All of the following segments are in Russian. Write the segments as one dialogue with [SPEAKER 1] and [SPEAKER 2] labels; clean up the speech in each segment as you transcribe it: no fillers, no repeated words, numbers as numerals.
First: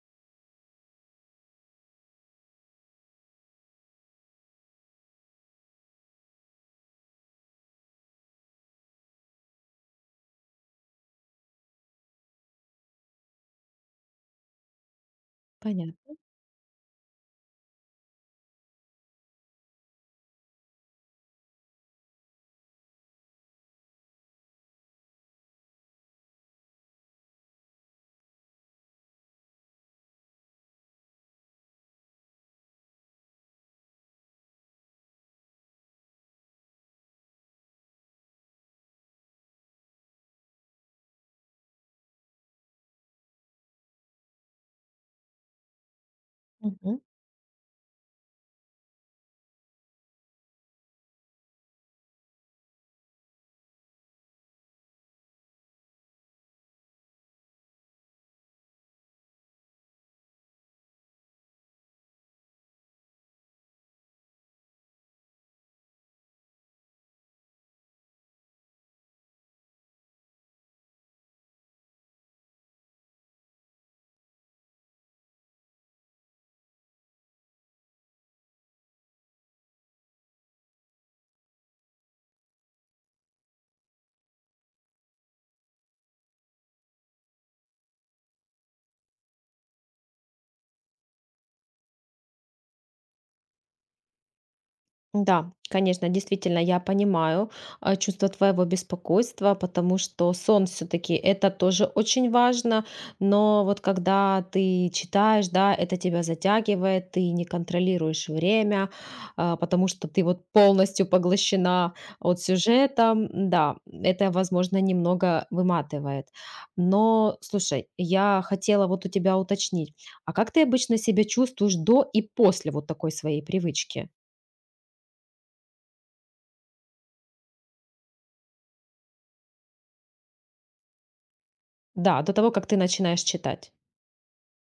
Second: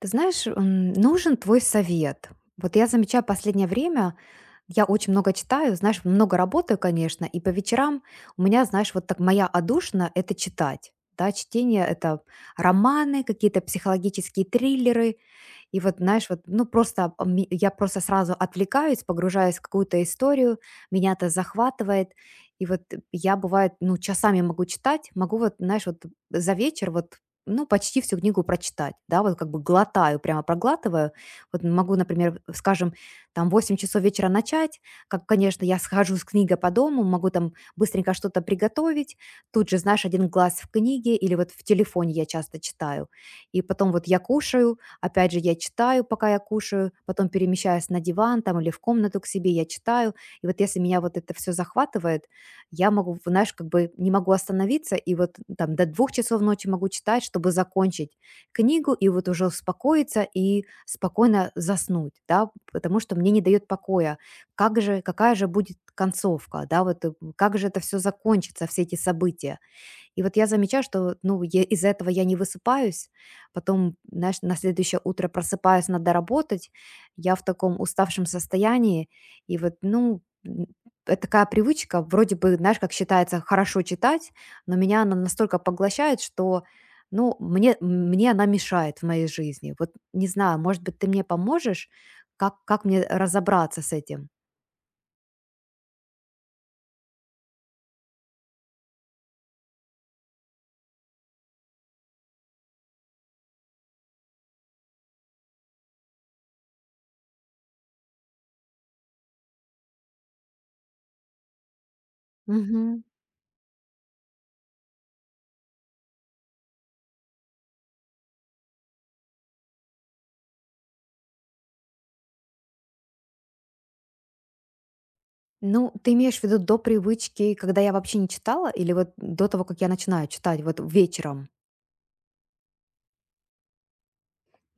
[SPEAKER 1] Ты знаешь, нужен твой совет. Вот я замечаю последнее время, я очень много читаю, знаешь, много работаю, конечно, и по вечерам у меня, знаешь, вот так моя одушина — это читать. Да, чтение — это романы, какие-то психологические триллеры, и вот,
[SPEAKER 2] Понятно.
[SPEAKER 1] знаешь, вот, ну, просто я просто сразу отвлекаюсь, погружаюсь в какую-то историю, меня это захватывает. И вот я, бывает, ну, часами могу читать, могу вот, знаешь, вот за вечер вот ну, почти всю книгу прочитать, да, вот как бы глотаю, прямо проглатываю. Вот могу, например, скажем, там 8 часов вечера начать, как, конечно, я схожу с книгой по дому, могу там быстренько что-то приготовить, тут же, знаешь, один глаз в книге или вот в телефоне я часто читаю, и потом вот я кушаю. Опять же, я читаю, пока я кушаю,
[SPEAKER 2] Мгм.
[SPEAKER 1] потом перемещаюсь на диван там или в комнату к себе, я читаю. И вот если меня вот это все захватывает, я могу, знаешь, как бы не могу остановиться, и вот там до 2 часов ночи могу читать, чтобы закончить книгу, и вот уже успокоиться и спокойно заснуть, да, потому что мне не дает покоя. Как же, какая же будет концовка, да, вот как же это все закончится, все эти события. И вот я замечаю, что, ну, я из-за этого я не высыпаюсь, потом, знаешь, на следующее утро просыпаюсь, надо работать, я в таком уставшем состоянии, и вот, ну, м, это такая привычка, вроде бы, знаешь, как считается, хорошо читать, но меня она настолько поглощает, что, ну, мне она мешает в моей жизни. Вот не знаю, может быть, ты мне поможешь, как мне разобраться с этим?
[SPEAKER 2] Да, конечно, действительно, я понимаю чувство твоего беспокойства, потому что сон все-таки это тоже очень важно, но вот когда ты читаешь, да, это тебя затягивает, ты не контролируешь время, потому что ты вот полностью поглощена от сюжета, да, это, возможно, немного выматывает. Но, слушай, я хотела вот у тебя уточнить, а как ты обычно себя чувствуешь до и после вот такой своей привычки?
[SPEAKER 1] Ну, ты имеешь в виду до привычки, когда я вообще не читала, или вот до того, как я начинаю читать, вот вечером?
[SPEAKER 2] Да, до того, как ты начинаешь читать.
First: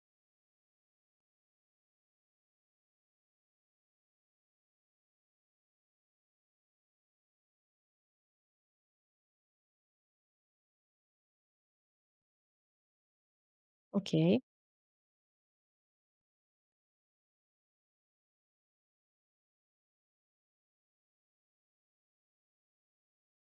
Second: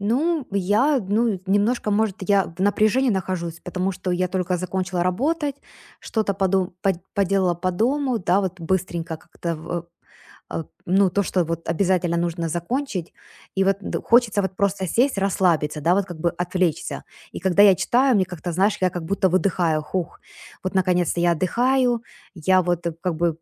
[SPEAKER 1] Ну, я, ну, немножко, может, я в напряжении нахожусь, потому что я только закончила работать, что-то поделала по дому, да, вот быстренько как-то а, ну, то, что вот обязательно нужно закончить, и вот хочется
[SPEAKER 2] Окей.
[SPEAKER 1] вот просто сесть, расслабиться, да, вот как бы отвлечься. И когда я читаю, мне как-то, знаешь, я как будто выдыхаю, хух, вот наконец-то я отдыхаю, я вот как бы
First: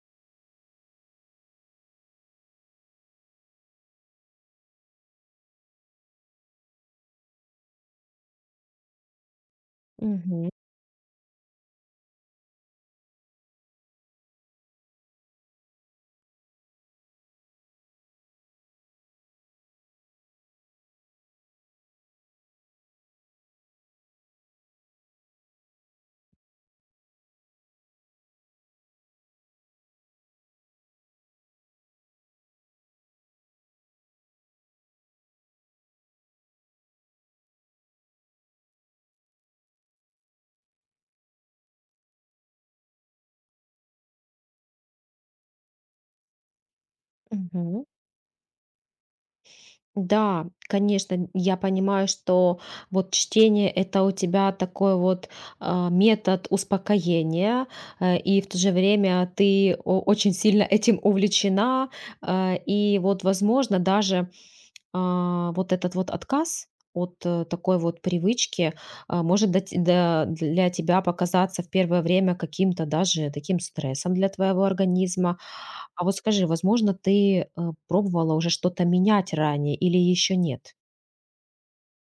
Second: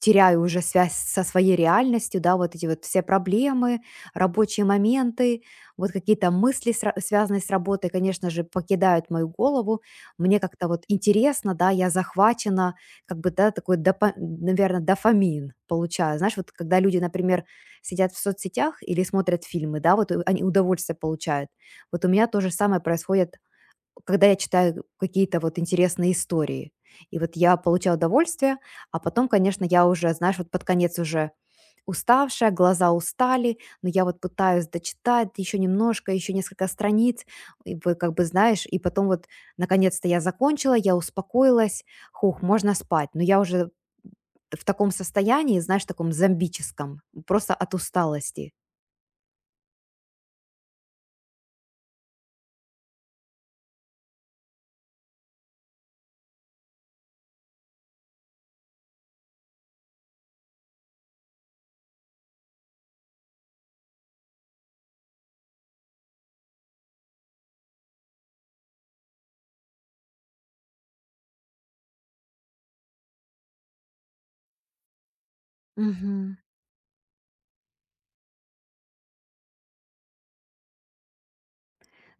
[SPEAKER 1] теряю уже связь со своей реальностью, да, вот эти вот все проблемы, рабочие моменты, вот какие-то мысли, связанные с работой, конечно же, покидают мою голову. Мне
[SPEAKER 2] Мгм.
[SPEAKER 1] как-то вот интересно, да, я захвачена, как бы, да, такой, наверное, дофамин получаю. Знаешь, вот когда люди, например, сидят в соцсетях или смотрят фильмы, да, вот они удовольствие получают. Вот у меня то же самое происходит, когда я читаю какие-то вот интересные истории. И вот я получаю удовольствие, а потом, конечно, я уже, знаешь, вот под конец уже уставшая, глаза устали, но я вот пытаюсь дочитать еще немножко, еще несколько страниц, и вы как бы знаешь, и потом вот наконец-то я закончила, я успокоилась, хух, можно спать, но я уже в таком состоянии, знаешь, таком зомбическом, просто от
[SPEAKER 2] Мгм.
[SPEAKER 1] усталости.
[SPEAKER 2] Да, конечно, я понимаю, что вот чтение это у тебя такой вот метод успокоения, и в то же время ты очень сильно этим увлечена, и вот возможно даже вот этот вот отказ от, такой вот привычки, может дать да, для тебя показаться в первое время каким-то даже таким стрессом для твоего организма. А вот
[SPEAKER 1] Мгм.
[SPEAKER 2] скажи, возможно, ты, пробовала уже что-то менять ранее или еще нет?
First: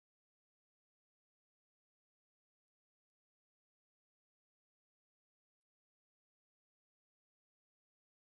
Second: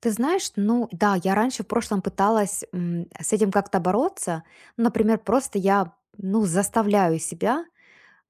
[SPEAKER 1] Ты знаешь, ну да, я раньше в прошлом пыталась с этим как-то бороться. Ну, например, просто я, ну, заставляю себя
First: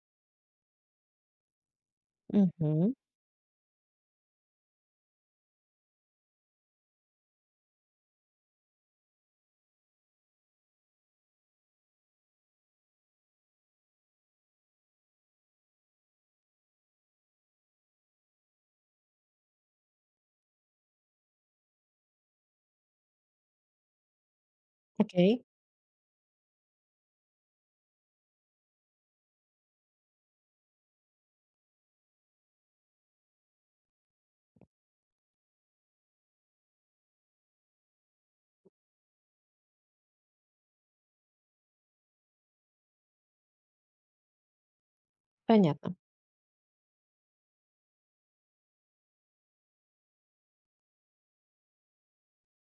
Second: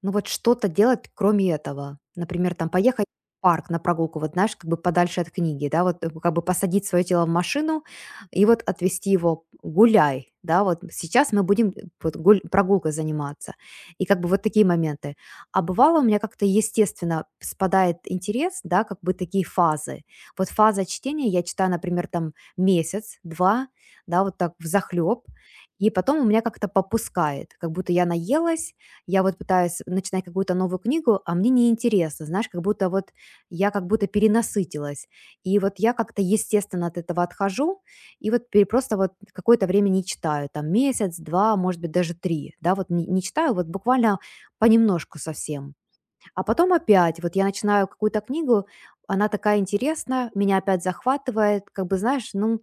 [SPEAKER 1] ну, вот что-то делать, кроме этого. Например, там
[SPEAKER 2] Мгм.
[SPEAKER 1] поехать в парк на прогулку, вот знаешь, как бы подальше от книги, да, вот как бы посадить свое тело в машину и вот отвезти его гуляй, да, вот сейчас мы будем вот прогулкой заниматься. И как бы вот такие моменты. А бывало у меня как-то естественно спадает интерес, да, как бы такие фазы. Вот фаза чтения, я читаю, например, там месяц, два, да, вот так в захлеб,
[SPEAKER 2] Окей.
[SPEAKER 1] и потом у меня как-то попускает, как будто я наелась, я вот пытаюсь начинать какую-то новую книгу, а мне неинтересно, знаешь, как будто вот я как будто перенасытилась. И вот я как-то естественно от этого отхожу, и вот просто вот какое-то время не читаю, там месяц, два, может быть, даже три, да, вот не читаю, вот буквально понемножку совсем.
[SPEAKER 2] Понятно.
[SPEAKER 1] А потом опять, вот я начинаю какую-то книгу, она такая интересная, меня опять захватывает, как бы, знаешь, ну,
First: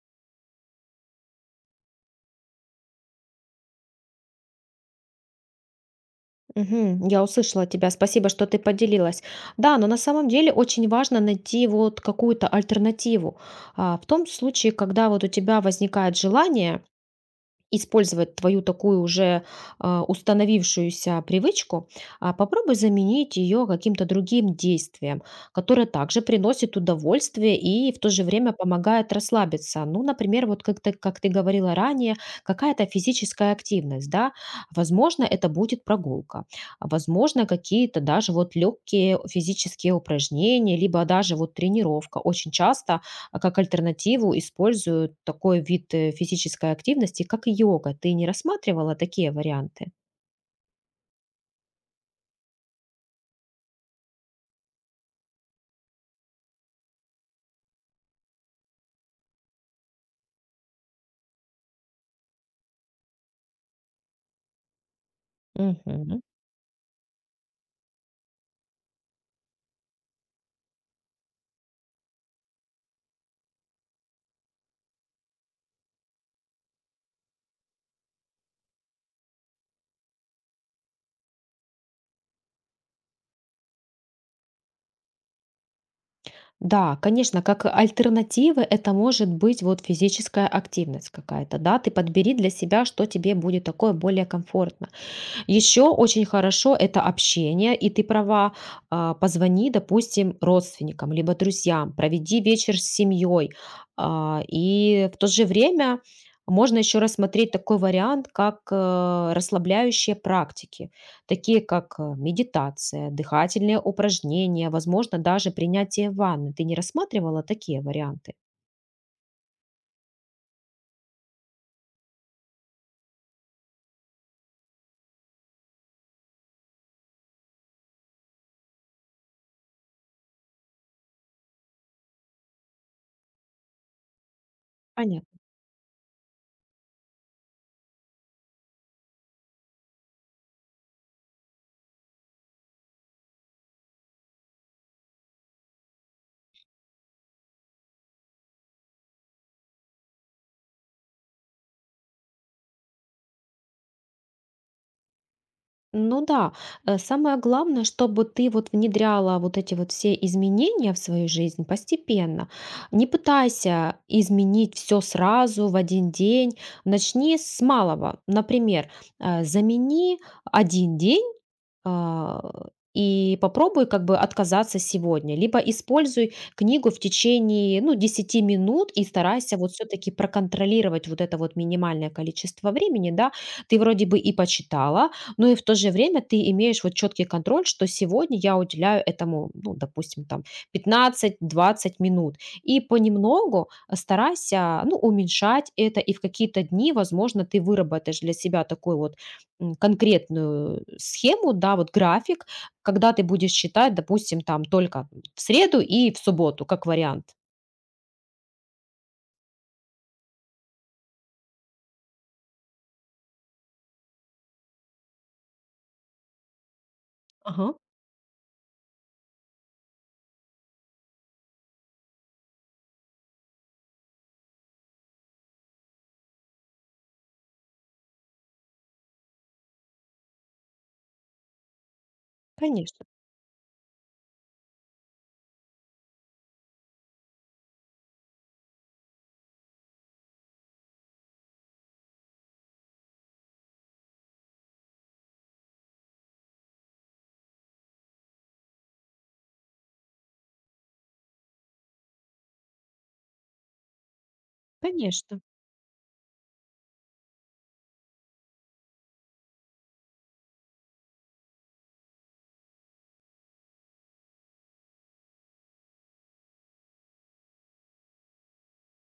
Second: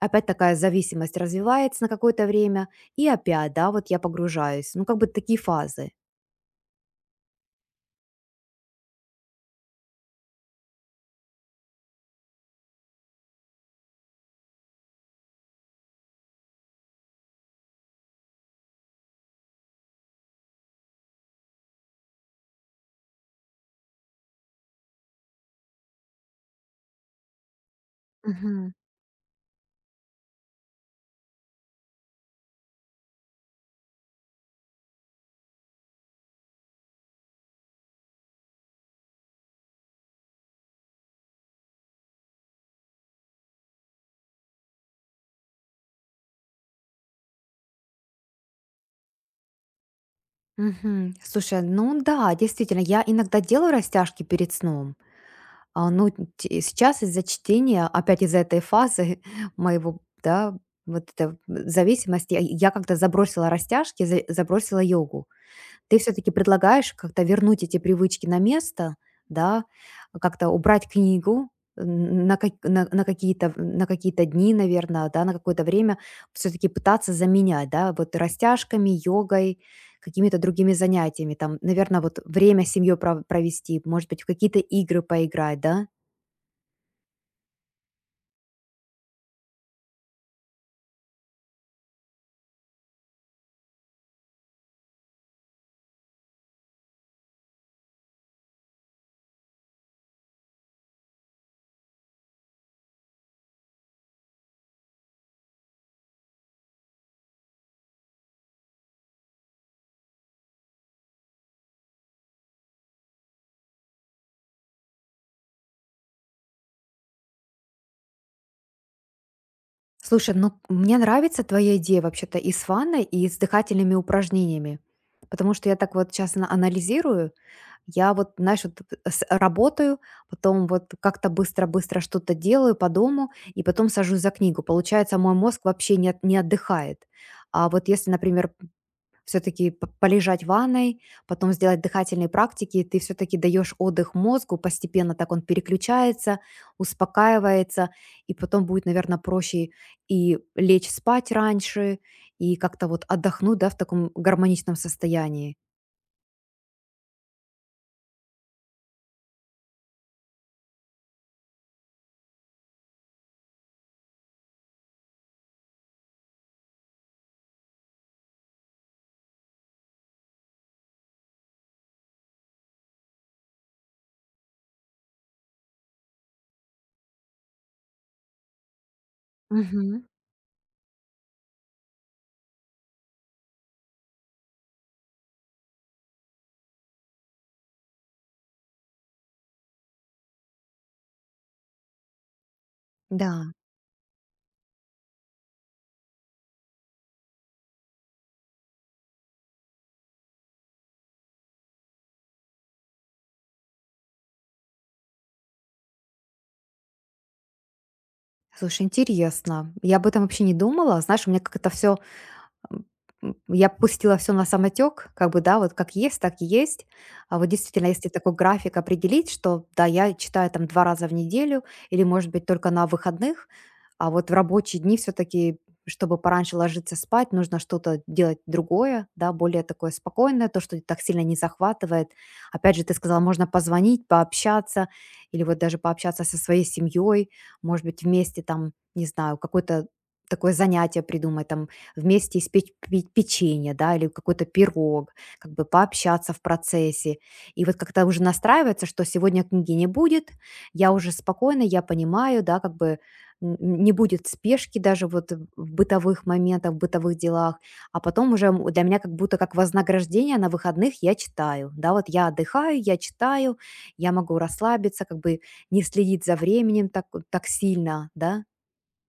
[SPEAKER 1] опять такая зависимость развивается на какое-то время, и опять, да, вот я погружаюсь. Ну, как бы такие фазы.
[SPEAKER 2] Мгм. Я услышала тебя. Спасибо, что ты поделилась. Да, но на самом деле очень важно найти вот какую-то альтернативу. А, в том случае, когда вот у тебя возникает желание использовать твою такую уже установившуюся привычку, попробуй заменить ее каким-то другим действием, которое также приносит удовольствие и в то же время
[SPEAKER 1] Мгм.
[SPEAKER 2] помогает расслабиться. Ну, например, вот как ты говорила ранее, какая-то физическая активность, да, возможно, это будет прогулка, а возможно, какие-то даже вот легкие физические упражнения, либо даже вот тренировка. Очень часто как альтернативу используют такой вид физической активности, как йога. Ты не рассматривала такие варианты?
[SPEAKER 1] Мгм. Слушай, ну да, действительно, я иногда делаю растяжки перед сном. А, ну, сейчас из-за чтения, опять из-за этой фазы моего, да, вот это зависимости, я как-то забросила растяжки, забросила йогу. Ты
[SPEAKER 2] Мгм.
[SPEAKER 1] все-таки предлагаешь как-то вернуть эти привычки на место, да, как-то убрать книгу на, на какие-то дни, наверное, да, на какое-то время все-таки пытаться заменять, да, вот растяжками, йогой, какими-то другими занятиями, там, наверное, вот время с семьей провести, может быть, в какие-то игры поиграть, да?
[SPEAKER 2] Да, конечно, как альтернатива это может быть вот физическая активность какая-то, да, ты подбери для себя, что тебе будет такое более комфортно. Еще очень хорошо это общение, и ты права, позвони, допустим, родственникам, либо друзьям, проведи вечер с семьей. И в то же время можно еще рассмотреть такой вариант, как расслабляющие практики, такие как медитация, дыхательные упражнения, возможно, даже принятие ванны. Ты не рассматривала такие варианты?
[SPEAKER 1] Слушай, ну мне нравится твоя идея вообще-то и с ванной, и с дыхательными упражнениями. Потому что я так вот сейчас анализирую, я вот, знаешь, вот работаю, потом вот как-то быстро-быстро что-то делаю по дому, и потом сажусь за книгу. Получается, мой
[SPEAKER 2] Понятно.
[SPEAKER 1] мозг вообще не отдыхает. А вот если, например, все-таки полежать в ванной, потом сделать дыхательные практики, ты все-таки даешь отдых мозгу, постепенно так он переключается, успокаивается, и потом будет, наверное, проще и лечь спать раньше, и как-то вот отдохнуть, да, в таком гармоничном состоянии.
[SPEAKER 2] Ну да, самое главное, чтобы ты вот внедряла вот эти вот все изменения в свою жизнь постепенно. Не пытайся изменить все сразу в один день. Начни с малого. Например, замени один день а, и попробуй как бы отказаться сегодня, либо используй книгу в течение, ну, 10 минут, и старайся вот
[SPEAKER 1] Мгм.
[SPEAKER 2] все-таки проконтролировать вот это вот минимальное количество времени, да, ты вроде бы и почитала, но и в то же время ты имеешь вот четкий контроль, что сегодня я уделяю этому, ну, допустим, там 15-20 минут, и
[SPEAKER 1] Да,
[SPEAKER 2] понемногу старайся, ну, уменьшать это, и в какие-то дни, возможно, ты выработаешь для себя такой вот конкретную схему, да, вот график, когда ты будешь считать, допустим, там только в среду и в субботу, как вариант.
[SPEAKER 1] слушай, интересно. Я об этом вообще не думала. Знаешь, у меня как это все М, я пустила все на самотек, как бы, да, вот как есть, так и есть. А вот
[SPEAKER 2] Ага,
[SPEAKER 1] действительно, если такой график определить, что да, я читаю там 2 раза в неделю или, может быть, только на выходных, а вот в рабочие дни все-таки, чтобы пораньше ложиться спать, нужно что-то делать другое, да, более такое спокойное, то, что так сильно не захватывает. Опять же, ты
[SPEAKER 2] конечно,
[SPEAKER 1] сказала, можно позвонить, пообщаться или вот даже пообщаться со своей семьей, может быть, вместе там, не знаю, какое-то такое занятие придумать, там, вместе испечь печенье, да, или какой-то пирог, как бы пообщаться в процессе. И вот как-то уже настраивается, что сегодня книги не будет, я уже спокойно, я понимаю, да, как бы не будет спешки даже вот
[SPEAKER 2] конечно.
[SPEAKER 1] в бытовых моментах, в бытовых делах, а потом уже для меня как будто как вознаграждение на выходных я читаю, да, вот я отдыхаю, я читаю, я могу расслабиться, как бы не следить за временем так, так сильно, да.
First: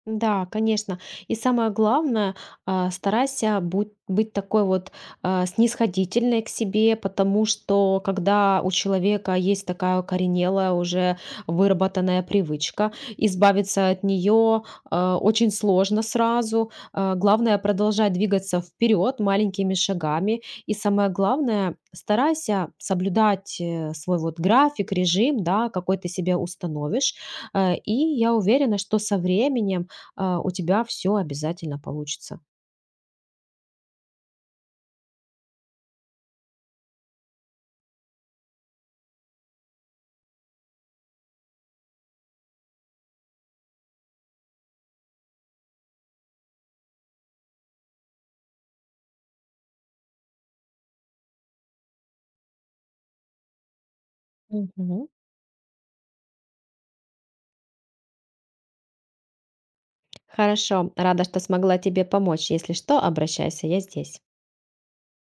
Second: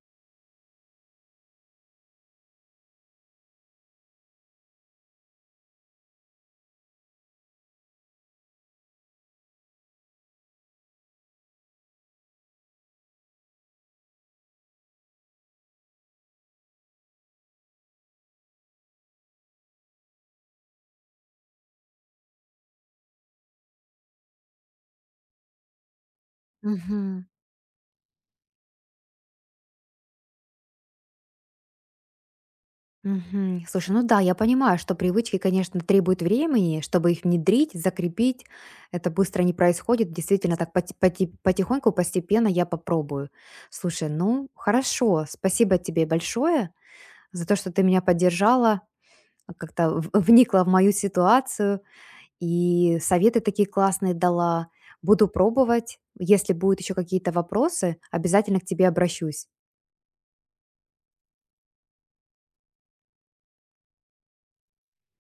[SPEAKER 2] Да, конечно. И самое главное, старайся быть такой вот снисходительной к себе, потому что когда у человека есть такая укоренелая, уже выработанная привычка, избавиться от нее очень сложно сразу. А главное, продолжать двигаться вперед маленькими шагами. И самое главное, старайся соблюдать свой вот график, режим, да, какой ты себе установишь.
[SPEAKER 1] Мгм.
[SPEAKER 2] И я уверена, что со временем у тебя все обязательно получится.
[SPEAKER 1] Мгм. Слушай, ну да, я понимаю, что привычки, конечно, требуют времени, чтобы их внедрить, закрепить. Это быстро не происходит. Действительно, так потихоньку, постепенно я попробую. Слушай, ну хорошо, спасибо тебе большое за то, что ты меня поддержала, как-то вникла в мою ситуацию и советы такие классные дала.
[SPEAKER 2] Мгм.
[SPEAKER 1] Буду пробовать. Если будут еще какие-то вопросы, обязательно к тебе обращусь.
[SPEAKER 2] Хорошо, рада, что смогла тебе помочь. Если что, обращайся, я здесь.